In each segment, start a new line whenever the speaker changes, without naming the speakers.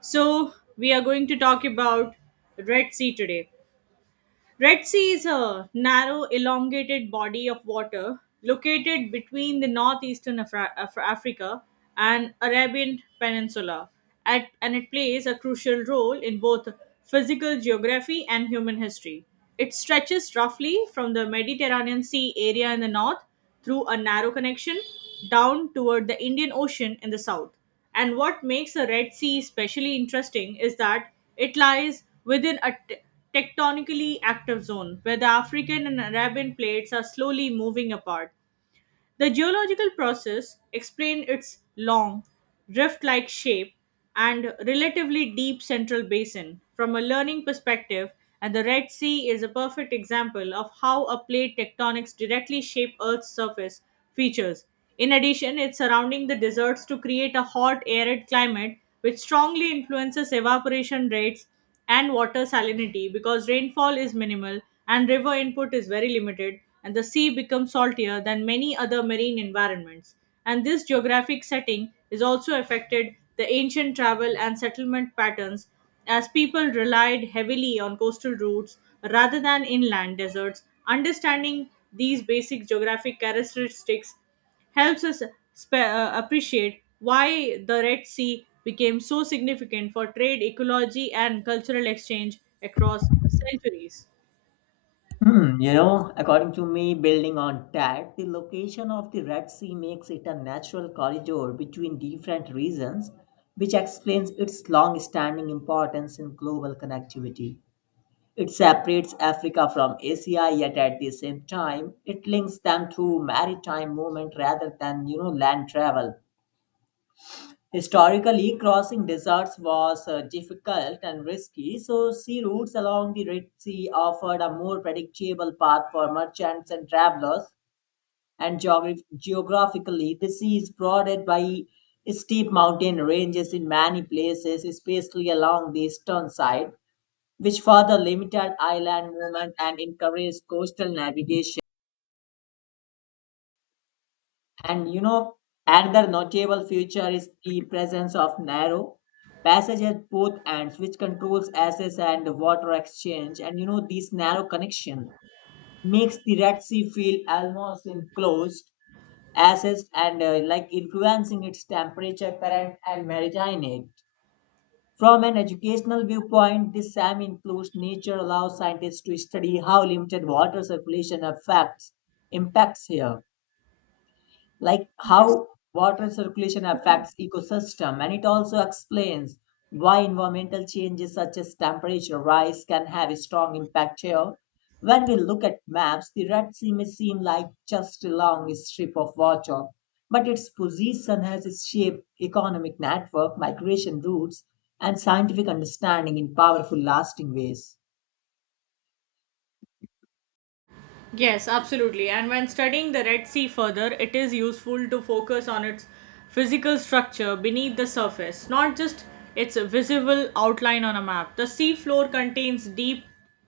So, we are going to talk about Red Sea today. Red Sea is a narrow, elongated body of water located between the northeastern Africa and Arabian Peninsula, and it plays a crucial role in both physical geography and human history. It stretches roughly from the Mediterranean Sea area in the north through a narrow connection down toward the Indian Ocean in the south. And what makes the Red Sea especially interesting is that it lies within a tectonically active zone where the African and Arabian plates are slowly moving apart. The geological process explained its long, rift like shape and relatively deep central basin. From a learning perspective, and the Red Sea is a perfect example of how a plate tectonics directly shape Earth's surface features. In addition, it's surrounding the deserts to create a hot, arid climate, which strongly influences evaporation rates and water salinity because rainfall is minimal and river input is very limited and the sea becomes saltier than many other marine environments and this geographic setting is also affected the ancient travel and settlement patterns as people relied heavily on coastal routes rather than inland deserts understanding these basic geographic characteristics helps us appreciate why the Red Sea became so significant for trade, ecology, and cultural exchange across centuries.
According to me, building on that, the location of the Red Sea makes it a natural corridor between different regions, which explains its long standing importance in global connectivity. It separates Africa from Asia, yet at the same time, it links them through maritime movement rather than land travel. Historically, crossing deserts was difficult and risky, so sea routes along the Red Sea offered a more predictable path for merchants and travelers. And geographically, the sea is broadened by steep mountain ranges in many places, especially along the eastern side, which further limited island movement and encouraged coastal navigation. And another notable feature is the presence of narrow passage at both ends, which controls access and water exchange. And this narrow connection makes the Red Sea feel almost enclosed, accessed, and like influencing its temperature, current, and maritime aid. From an educational viewpoint, this semi-enclosed nature allows scientists to study how limited water circulation affects impacts here, like
Yes.
how water circulation affects ecosystem. And it also explains why environmental changes such as temperature rise can have a strong impact here. When we look at maps, the Red Sea may seem like just a long strip of water, but its position has shaped economic network migration routes and scientific understanding in powerful lasting ways.
Yes, absolutely. And when studying the Red Sea further, it is useful to focus on its physical structure beneath the surface, not just its visible outline on a map. The sea floor contains deep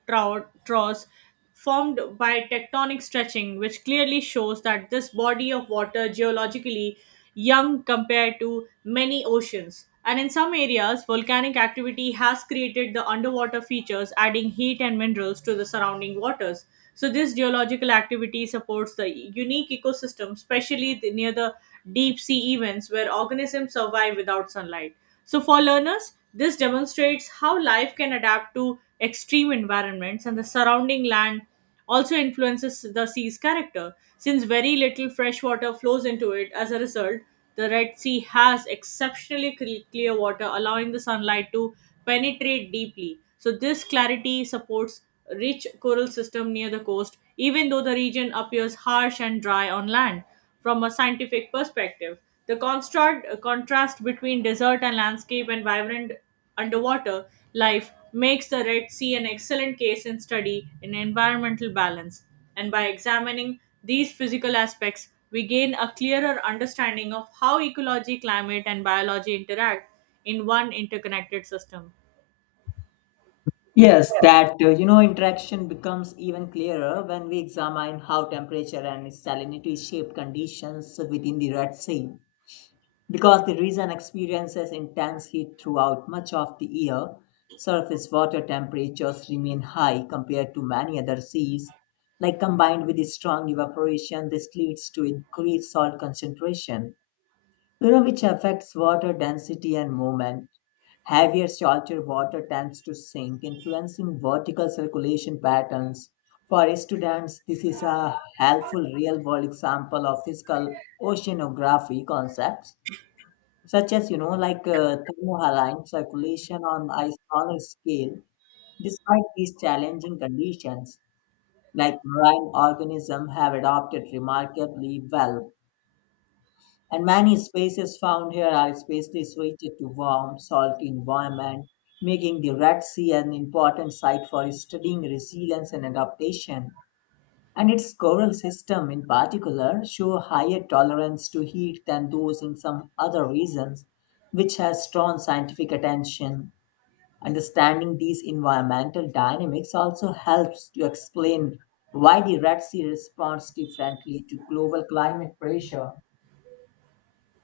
troughs formed by tectonic stretching, which clearly shows that this body of water geologically young compared to many oceans. And in some areas, volcanic activity has created the underwater features, adding heat and minerals to the surrounding waters. So, this geological activity supports the unique ecosystem, especially near the deep sea events where organisms survive without sunlight. So, for learners, this demonstrates how life can adapt to extreme environments and the surrounding land also influences the sea's character. Since very little fresh water flows into it, as a result, the Red Sea has exceptionally clear water, allowing the sunlight to penetrate deeply. So, this clarity supports rich coral system near the coast, even though the region appears harsh and dry on land from a scientific perspective. The contrast between desert and landscape and vibrant underwater life makes the Red Sea an excellent case in study in environmental balance. And by examining these physical aspects, we gain a clearer understanding of how ecology, climate, and biology interact in one interconnected system.
Yes, that interaction becomes even clearer when we examine how temperature and salinity shape conditions within the Red Sea, because the region experiences intense heat throughout much of the year. Surface water temperatures remain high compared to many other seas. Like combined with the strong evaporation, this leads to increased salt concentration which affects water density and movement. Heavier saltwater water tends to sink, influencing vertical circulation patterns. For students, this is a helpful real world example of physical oceanography concepts, such as, like thermohaline circulation on a smaller scale. Despite these challenging conditions, like marine organisms have adapted remarkably well, and many species found here are especially suited to warm, salty environment, making the Red Sea an important site for studying resilience and adaptation. And its coral system in particular show higher tolerance to heat than those in some other regions, which has drawn scientific attention. Understanding these environmental dynamics also helps to explain why the Red Sea responds differently to global climate pressure.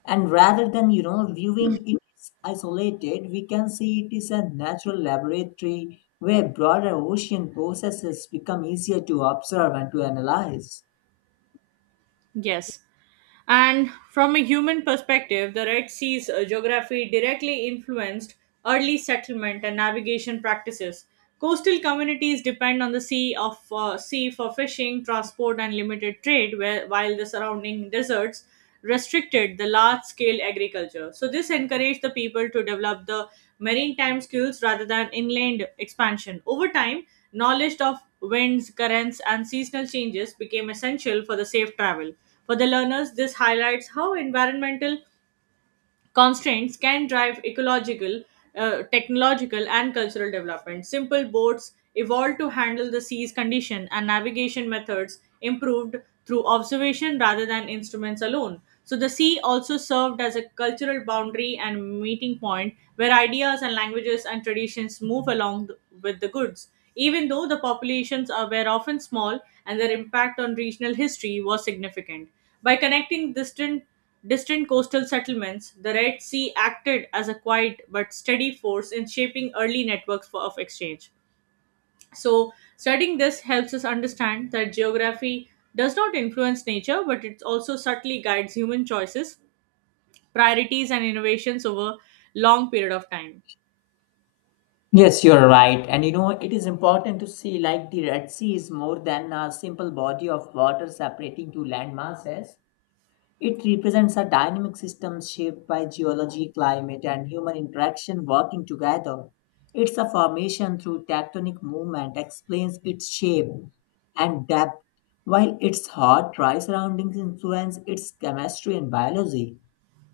And rather than, viewing it is isolated, we can see it is a natural laboratory where broader ocean processes become easier to observe and to analyze.
Yes, and from a human perspective, the Red Sea's geography directly influenced early settlement and navigation practices. Coastal communities depend on the sea for fishing, transport, and limited trade, where, while the surrounding deserts restricted the large-scale agriculture. So this encouraged the people to develop the maritime skills rather than inland expansion. Over time, knowledge of winds, currents, and seasonal changes became essential for the safe travel. For the learners, this highlights how environmental constraints can drive ecological, technological, and cultural development. Simple boats evolved to handle the sea's condition, and navigation methods improved through observation rather than instruments alone. So the sea also served as a cultural boundary and meeting point where ideas and languages and traditions move along with the goods. Even though were often small and their impact on regional history was significant. By connecting distant coastal settlements, the Red Sea acted as a quiet but steady force in shaping early networks of exchange. So, studying this helps us understand that geography does not influence nature, but it also subtly guides human choices, priorities, and innovations over long period of time.
Yes, you're right. And it is important to see like the Red Sea is more than a simple body of water separating two land masses. It represents a dynamic system shaped by geology, climate, and human interaction working together. Its a formation through tectonic movement explains its shape and depth, while its hot, dry surroundings influence its chemistry and biology.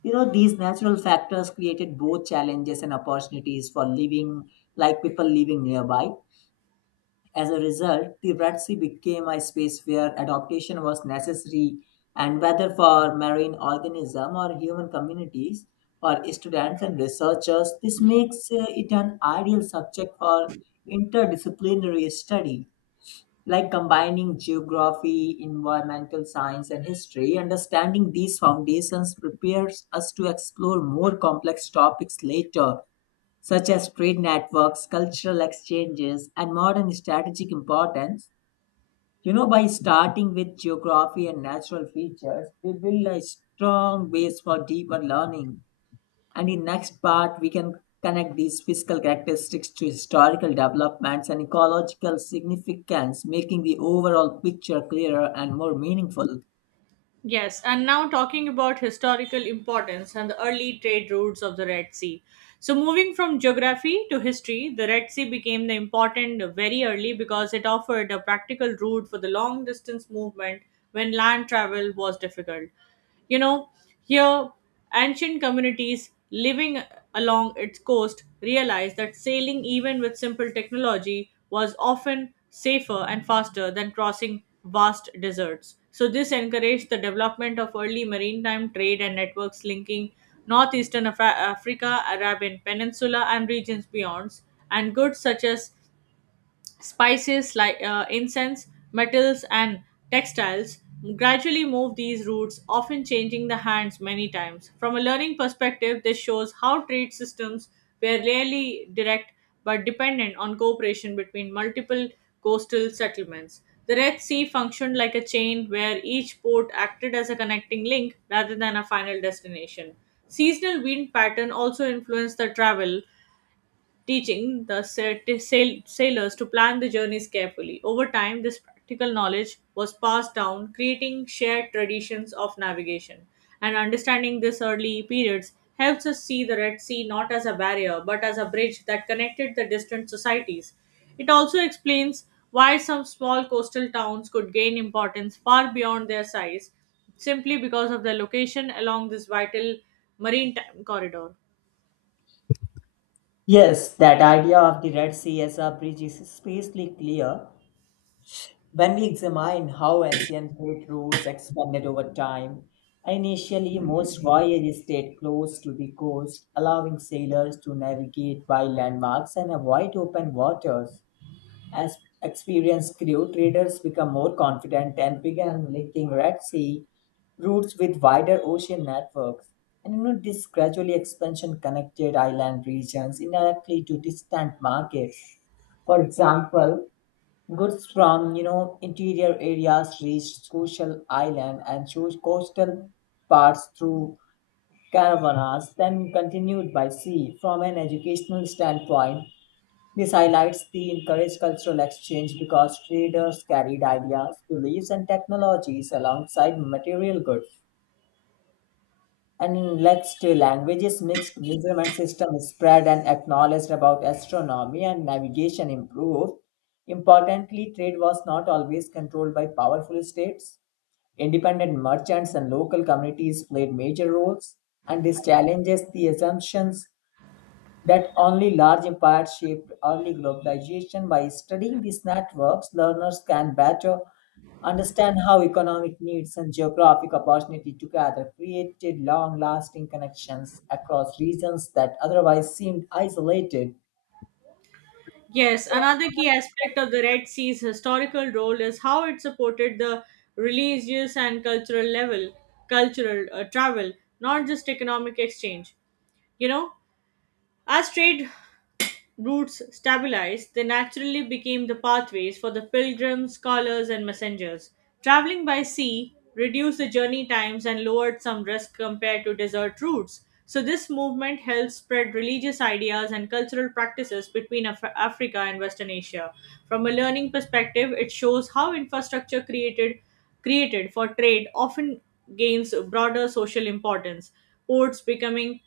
You know, these natural factors created both challenges and opportunities for living, like people living nearby. As a result, the Red Sea became a space where adaptation was necessary, and whether for marine organism or human communities, for students and researchers, this makes it an ideal subject for interdisciplinary study, like combining geography, environmental science, and history. Understanding these foundations prepares us to explore more complex topics later such as trade networks, cultural exchanges, and modern strategic importance. You know, by starting with geography and natural features, we build a strong base for deeper learning. And in next part, we can connect these physical characteristics to historical developments and ecological significance, making the overall picture clearer and more meaningful.
Yes, and now talking about historical importance and the early trade routes of the Red Sea. So, moving from geography to history, the Red Sea became the important very early because it offered a practical route for the long distance movement when land travel was difficult. You know, here, ancient communities living along its coast realized that sailing, even with simple technology, was often safer and faster than crossing vast deserts. So, this encouraged the development of early maritime trade and networks linking northeastern Africa, Arabian Peninsula, and regions beyond, and goods such as spices like incense, metals, and textiles gradually moved these routes, often changing the hands many times. From a learning perspective, this shows how trade systems were rarely direct but dependent on cooperation between multiple coastal settlements. The Red Sea functioned like a chain where each port acted as a connecting link rather than a final destination. Seasonal wind pattern also influenced the travel teaching the sailors to plan the journeys carefully. Over time, this practical knowledge was passed down, creating shared traditions of navigation. And understanding this early periods helps us see the Red Sea not as a barrier but as a bridge that connected the distant societies. It also explains why some small coastal towns could gain importance far beyond their size simply because of their location along this vital maritime corridor.
Yes, that idea of the Red Sea as a bridge is especially clear when we examine how ancient trade routes expanded over time. Initially most voyages stayed close to the coast, allowing sailors to navigate by landmarks and avoid open waters. As experienced crew, traders become more confident and began linking Red Sea routes with wider ocean networks. And this gradually expansion connected island regions indirectly to distant markets. For example, goods from interior areas reached Social Island and chose coastal parts through caravanas, then continued by sea. From an educational standpoint, this highlights the encouraged cultural exchange because traders carried ideas, beliefs, and technologies alongside material goods. And next, languages mixed measurement system spread and acknowledged about astronomy and navigation improved. Importantly, trade was not always controlled by powerful states. Independent merchants and local communities played major roles, and this challenges the assumptions that only large empires shaped early globalization. By studying these networks, learners can better understand how economic needs and geographic opportunity together created long lasting connections across regions that otherwise seemed isolated.
Yes, another key aspect of the Red Sea's historical role is how it supported the religious and cultural level, cultural travel, not just economic exchange. You know, as trade routes stabilized, they naturally became the pathways for the pilgrims, scholars, and messengers. Traveling by sea reduced the journey times and lowered some risk compared to desert routes. So, this movement helped spread religious ideas and cultural practices between Africa and Western Asia. From a learning perspective, it shows how infrastructure created for trade often gains broader social importance ports becoming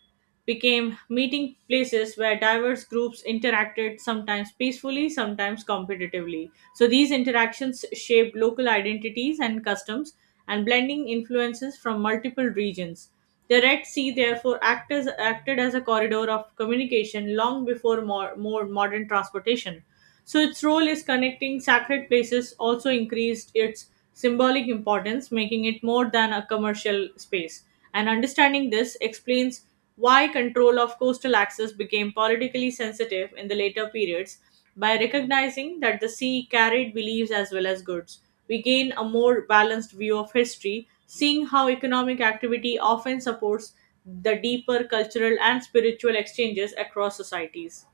became meeting places where diverse groups interacted, sometimes peacefully, sometimes competitively. So these interactions shaped local identities and customs and blending influences from multiple regions. The Red Sea therefore acted as a corridor of communication long before more modern transportation. So its role is connecting sacred places also increased its symbolic importance, making it more than a commercial space and understanding this explains why control of coastal access became politically sensitive in the later periods. By recognizing that the sea carried beliefs as well as goods, we gain a more balanced view of history, seeing how economic activity often supports the deeper cultural and spiritual exchanges across societies.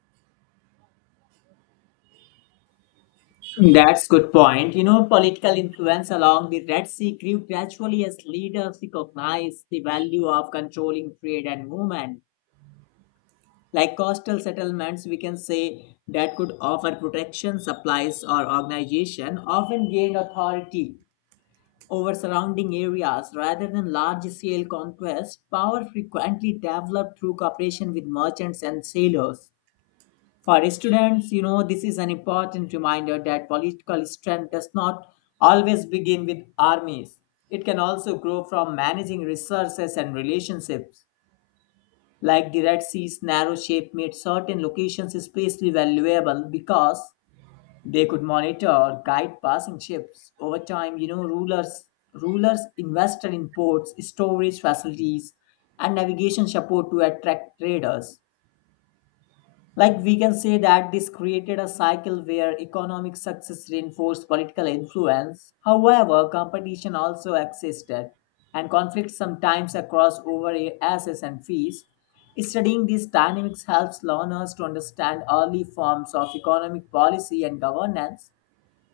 That's good point. You know, political influence along the Red Sea grew gradually as leaders recognized the value of controlling trade and movement. Like coastal settlements, we can say that could offer protection, supplies, or organization, often gained authority over surrounding areas rather than large scale conquest. Power frequently developed through cooperation with merchants and sailors. For students, this is an important reminder that political strength does not always begin with armies. It can also grow from managing resources and relationships. Like the Red Sea's narrow shape made certain locations especially valuable because they could monitor or guide passing ships. Over time, rulers invested in ports, storage facilities, and navigation support to attract traders. Like we can say that this created a cycle where economic success reinforced political influence. However, competition also existed and conflicts sometimes across over assets and fees. Studying these dynamics helps learners to understand early forms of economic policy and governance.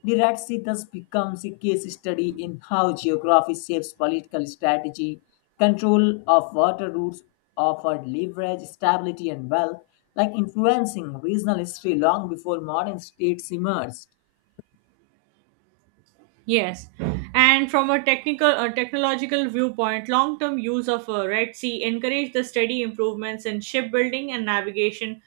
The Red Sea thus becomes a case study in how geography shapes political strategy. Control of water routes offered leverage, stability, and wealth, like influencing regional history long before modern states emerged.
Yes, and from a technological viewpoint, long-term use of a Red Sea encouraged the steady improvements in shipbuilding and navigation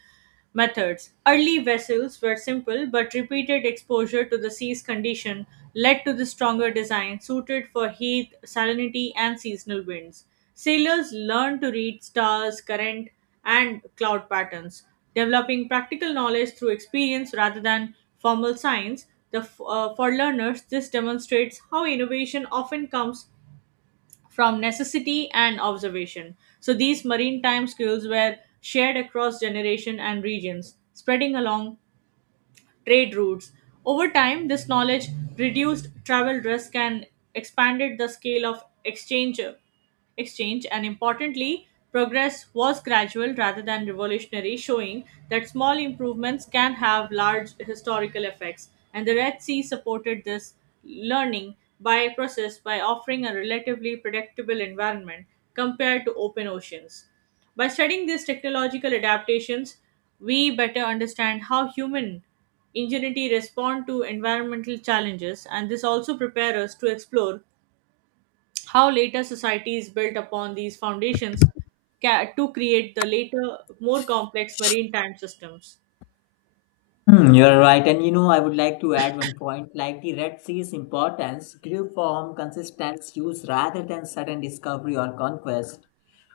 methods. Early vessels were simple, but repeated exposure to the sea's condition led to the stronger design suited for heat, salinity, and seasonal winds. Sailors learned to read stars, current, and cloud patterns. Developing practical knowledge through experience rather than formal science, for learners, this demonstrates how innovation often comes from necessity and observation. So, these maritime skills were shared across generation and regions, spreading along trade routes. Over time, this knowledge reduced travel risk and expanded the scale of exchange and importantly progress was gradual rather than revolutionary showing that small improvements can have large historical effects and the red sea supported this learning by process by offering a relatively predictable environment compared to open oceans by studying these technological adaptations we better understand how human ingenuity respond to environmental challenges and this also prepares us to explore how later societies built upon these foundations to create the later more complex marine time systems.
Hmm, you're right. And I would like to add one point like the Red Sea's importance grew from consistent use rather than sudden discovery or conquest.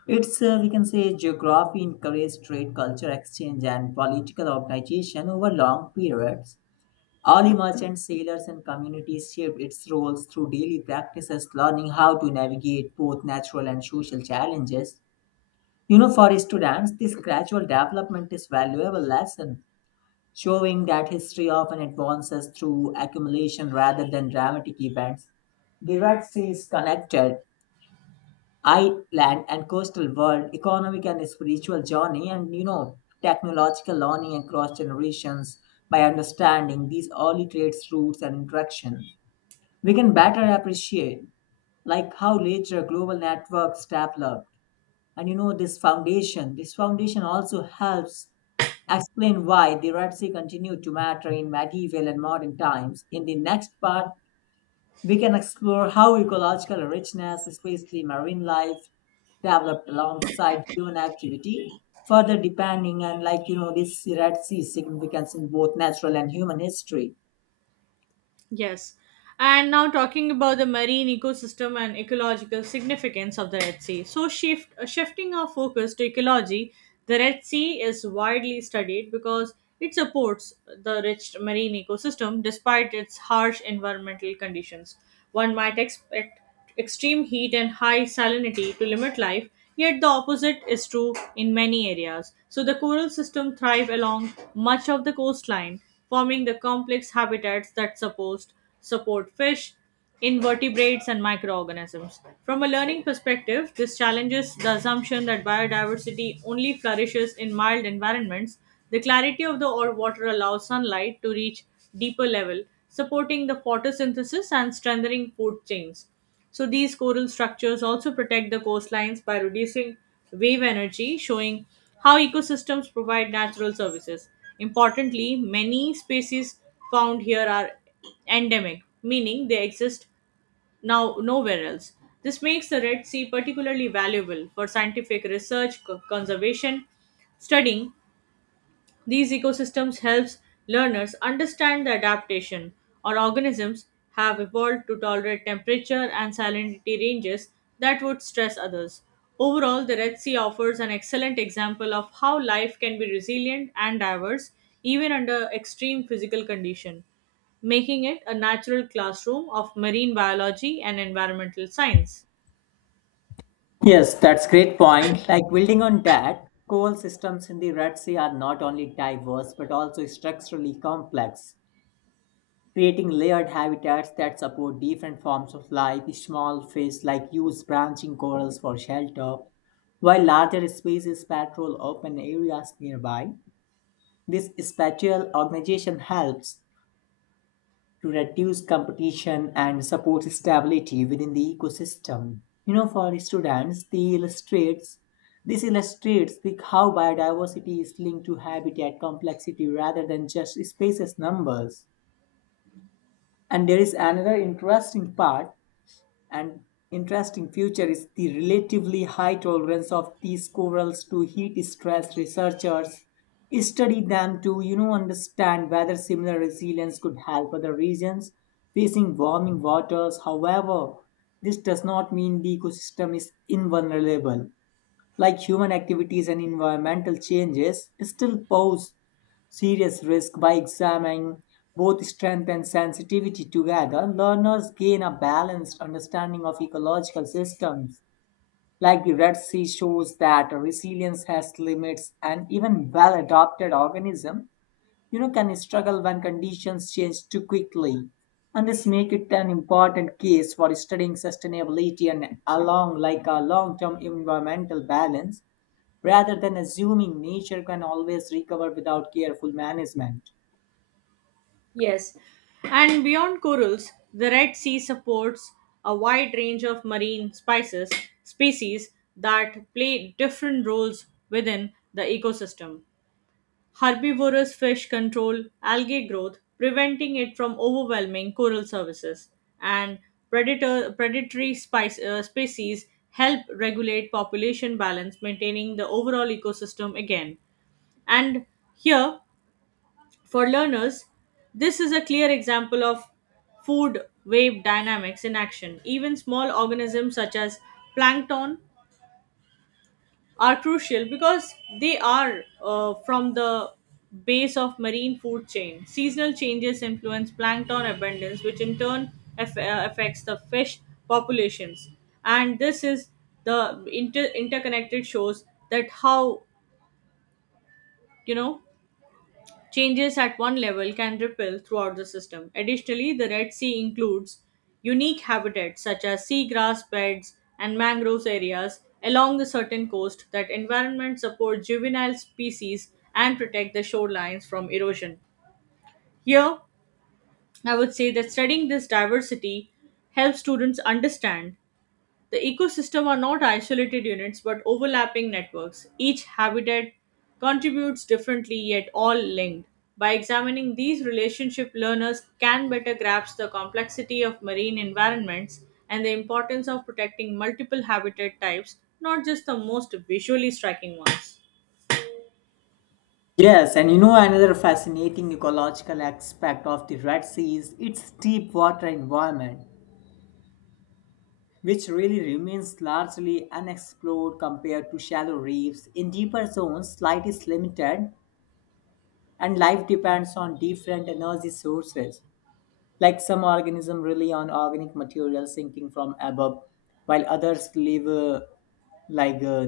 Its, we can say, geography encouraged trade, culture exchange, and political organization over long periods. Early merchants, sailors, and communities shaped its roles through daily practices, learning how to navigate both natural and social challenges. For students, this gradual development is valuable lesson, showing that history often advances through accumulation rather than dramatic events. The Red Sea is connected island and coastal world, economic and spiritual journey, and technological learning across generations by understanding these early trades, routes, and interactions. We can better appreciate like how later global networks developed. And this foundation also helps explain why the Red Sea continued to matter in medieval and modern times. In the next part, we can explore how ecological richness, especially marine life, developed alongside human activity, further depending on like this Red Sea significance in both natural and human history.
Yes. And now talking about the marine ecosystem and ecological significance of the Red Sea. So shifting our focus to ecology, the Red Sea is widely studied because it supports the rich marine ecosystem despite its harsh environmental conditions. One might expect extreme heat and high salinity to limit life, yet the opposite is true in many areas. So the coral system thrive along much of the coastline, forming the complex habitats that support fish, invertebrates and microorganisms. From a learning perspective, this challenges the assumption that biodiversity only flourishes in mild environments. The clarity of the or water allows sunlight to reach deeper level, supporting the photosynthesis and strengthening food chains. So these coral structures also protect the coastlines by reducing wave energy, showing how ecosystems provide natural services. Importantly, many species found here are endemic, meaning they exist nowhere else. This makes the Red Sea particularly valuable for scientific research, conservation, studying these ecosystems helps learners understand the adaptation or organisms have evolved to tolerate temperature and salinity ranges that would stress others. Overall, the Red Sea offers an excellent example of how life can be resilient and diverse even under extreme physical condition, making it a natural classroom of marine biology and environmental science.
Yes, that's great point. Like building on that, coal systems in the Red Sea are not only diverse but also structurally complex, creating layered habitats that support different forms of life. Small fish like use branching corals for shelter, while larger species patrol open areas nearby. This spatial organization helps to reduce competition and supports stability within the ecosystem. You know, for students, the illustrates this illustrates how biodiversity is linked to habitat complexity rather than just species numbers. And there is another interesting part And interesting feature is the relatively high tolerance of these corals to heat stress. Researchers study them to understand whether similar resilience could help other regions facing warming waters. However, this does not mean the ecosystem is invulnerable, like human activities and environmental changes still pose serious risk. By examining both strength and sensitivity together, learners gain a balanced understanding of ecological systems. Like the Red Sea shows that resilience has limits, and even well adapted organisms, can struggle when conditions change too quickly. And this make it an important case for studying sustainability and along like a long-term environmental balance, rather than assuming nature can always recover without careful management.
Yes, and beyond corals, the Red Sea supports a wide range of marine spices species that play different roles within the ecosystem. Herbivorous fish control algae growth, preventing it from overwhelming coral surfaces, and species help regulate population balance, maintaining the overall ecosystem again. And here, for learners, this is a clear example of food wave dynamics in action. Even small organisms such as plankton are crucial because they are from the base of marine food chain. Seasonal changes influence plankton abundance, which in turn affects the fish populations. And this is the interconnected shows that how you know changes at one level can ripple throughout the system. Additionally, the Red Sea includes unique habitats such as seagrass beds and mangrove areas along the certain coast that environment support juvenile species and protect the shorelines from erosion. Here, I would say that studying this diversity helps students understand the ecosystem are not isolated units but overlapping networks. Each habitat contributes differently yet all linked. By examining these relationships, learners can better grasp the complexity of marine environments and the importance of protecting multiple habitat types, not just the most visually striking ones.
Yes, and another fascinating ecological aspect of the Red Sea is its deep water environment, which really remains largely unexplored compared to shallow reefs. In deeper zones, light is limited and life depends on different energy sources. Like some organisms rely on organic material sinking from above, while others live like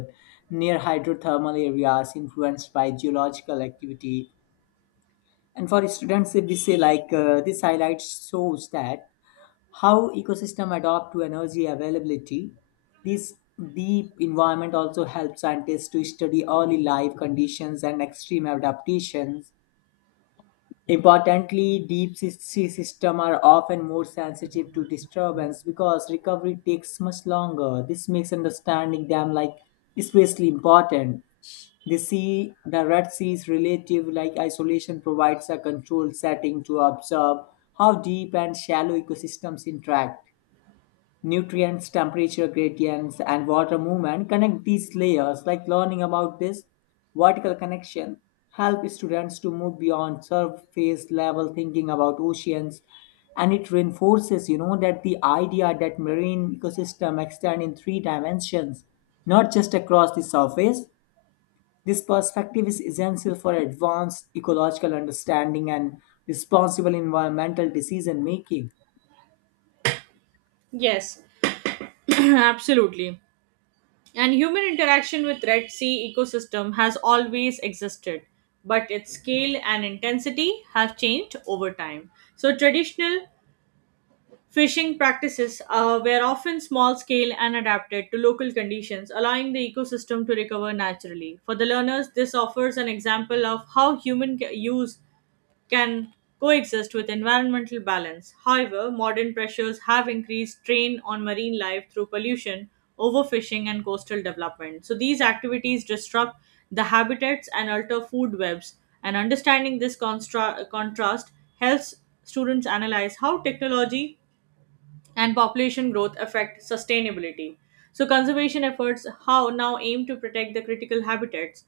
near hydrothermal areas influenced by geological activity. And for students, if we say like this highlight shows that how ecosystem adapt to energy availability. This deep environment also helps scientists to study early life conditions and extreme adaptations. Importantly, deep sea systems are often more sensitive to disturbance because recovery takes much longer. This makes understanding them like especially important. The Red Sea's relative like isolation provides a controlled setting to observe how deep and shallow ecosystems interact. Nutrients, temperature gradients, and water movement connect these layers. Like learning about this vertical connection help students to move beyond surface level thinking about oceans, and it reinforces that the idea that marine ecosystem extend in three dimensions, not just across the surface. This perspective is essential for advanced ecological understanding and responsible environmental decision making.
Yes, absolutely. And human interaction with Red Sea ecosystem has always existed, but its scale and intensity have changed over time. So traditional fishing practices were often small scale and adapted to local conditions, allowing the ecosystem to recover naturally. For the learners, this offers an example of how human ca- use can coexist with environmental balance. However, modern pressures have increased strain on marine life through pollution, overfishing, and coastal development. So, these activities disrupt the habitats and alter food webs. And understanding this contrast helps students analyze how technology and population growth affect sustainability. So, conservation efforts how now aim to protect the critical habitats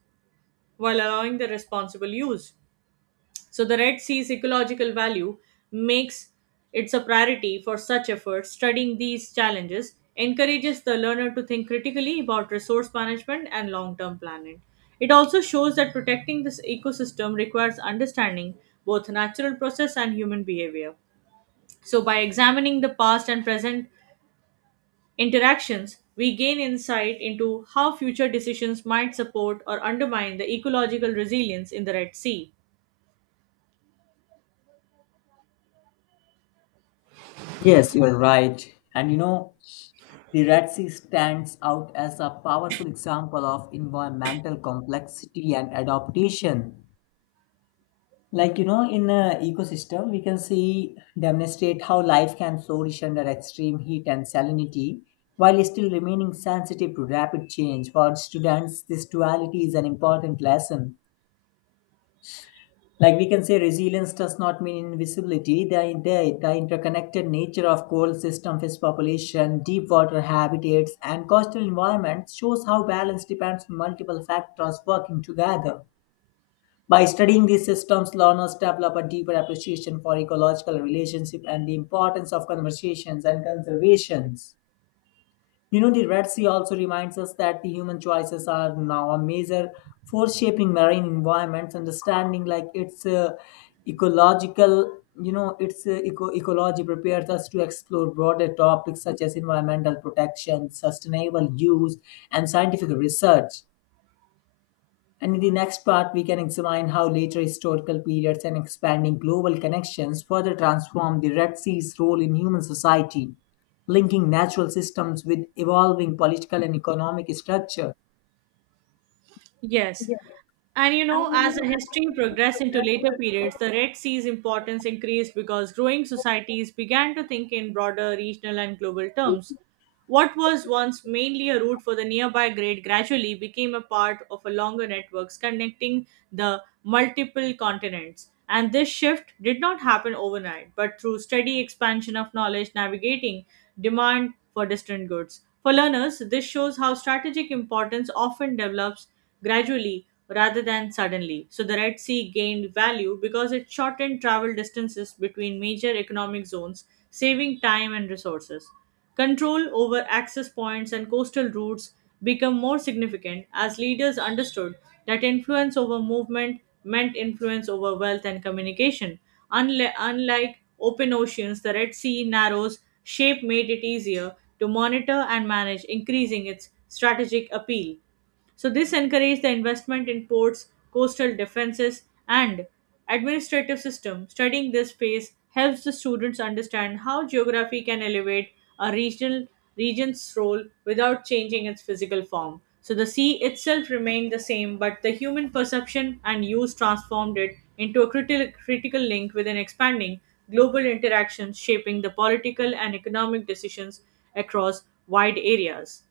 while allowing the responsible use. So the Red Sea's ecological value makes it a priority for such efforts. Studying these challenges encourages the learner to think critically about resource management and long term planning. It also shows that protecting this ecosystem requires understanding both natural process and human behavior. So, by examining the past and present interactions, we gain insight into how future decisions might support or undermine the ecological resilience in the Red Sea.
Yes, you're right. And the Red Sea stands out as a powerful example of environmental complexity and adaptation. Like, you know, in an ecosystem, we can see demonstrate how life can flourish under extreme heat and salinity while still remaining sensitive to rapid change. For students, this duality is an important lesson. Like we can say, resilience does not mean invisibility. The interconnected nature of coral system, fish population, deep water habitats, and coastal environments shows how balance depends on multiple factors working together. By studying these systems, learners develop a deeper appreciation for ecological relationship and the importance of conversations and conservations. You know, the Red Sea also reminds us that the human choices are now a major force shaping marine environments. Understanding like its ecological, its ecology prepares us to explore broader topics such as environmental protection, sustainable use, and scientific research. And in the next part, we can examine how later historical periods and expanding global connections further transformed the Red Sea's role in human society, linking natural systems with evolving political and economic structure.
Yes. And you know, as the history progressed into later periods, the Red Sea's importance increased because growing societies began to think in broader regional and global terms. What was once mainly a route for the nearby great gradually became a part of a longer networks connecting the multiple continents. And this shift did not happen overnight, but through steady expansion of knowledge navigating demand for distant goods. For learners, this shows how strategic importance often develops gradually rather than suddenly. So the Red Sea gained value because it shortened travel distances between major economic zones, saving time and resources. Control over access points and coastal routes became more significant as leaders understood that influence over movement meant influence over wealth and communication. Unlike open oceans, the Red Sea narrows shape made it easier to monitor and manage, increasing its strategic appeal. So, this encouraged the investment in ports, coastal defenses, and administrative system. Studying this phase helps the students understand how geography can elevate a regional region's role without changing its physical form. So the sea itself remained the same, but the human perception and use transformed it into a critical link with an expanding global interactions shaping the political and economic decisions across wide areas.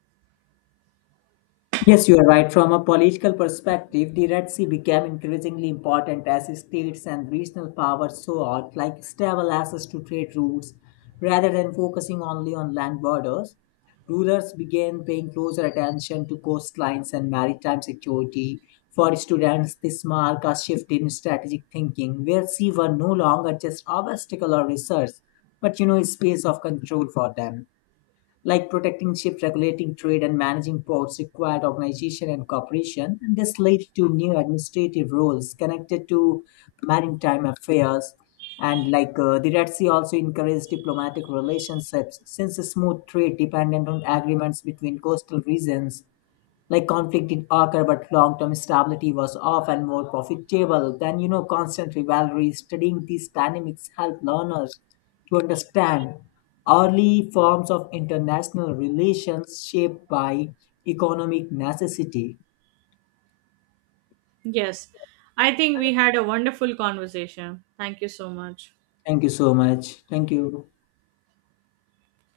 Yes, you are right. From a political perspective, the Red Sea became increasingly important as states and regional powers sought like stable access to trade routes rather than focusing only on land borders. Rulers began paying closer attention to coastlines and maritime security. For students, this marked a shift in strategic thinking where sea were no longer just obstacle or resource, but a space of control for them, like protecting ships, regulating trade, and managing ports required organization and cooperation. And this led to new administrative roles connected to maritime affairs. And like the Red Sea also encouraged diplomatic relationships since a smooth trade dependent on agreements between coastal regions. Like conflict did occur but long-term stability was often more profitable than constant rivalry. Studying these dynamics help learners to understand early forms of international relations shaped by economic necessity.
Yes, I think we had a wonderful conversation. Thank you so much.
Thank you so much. Thank you.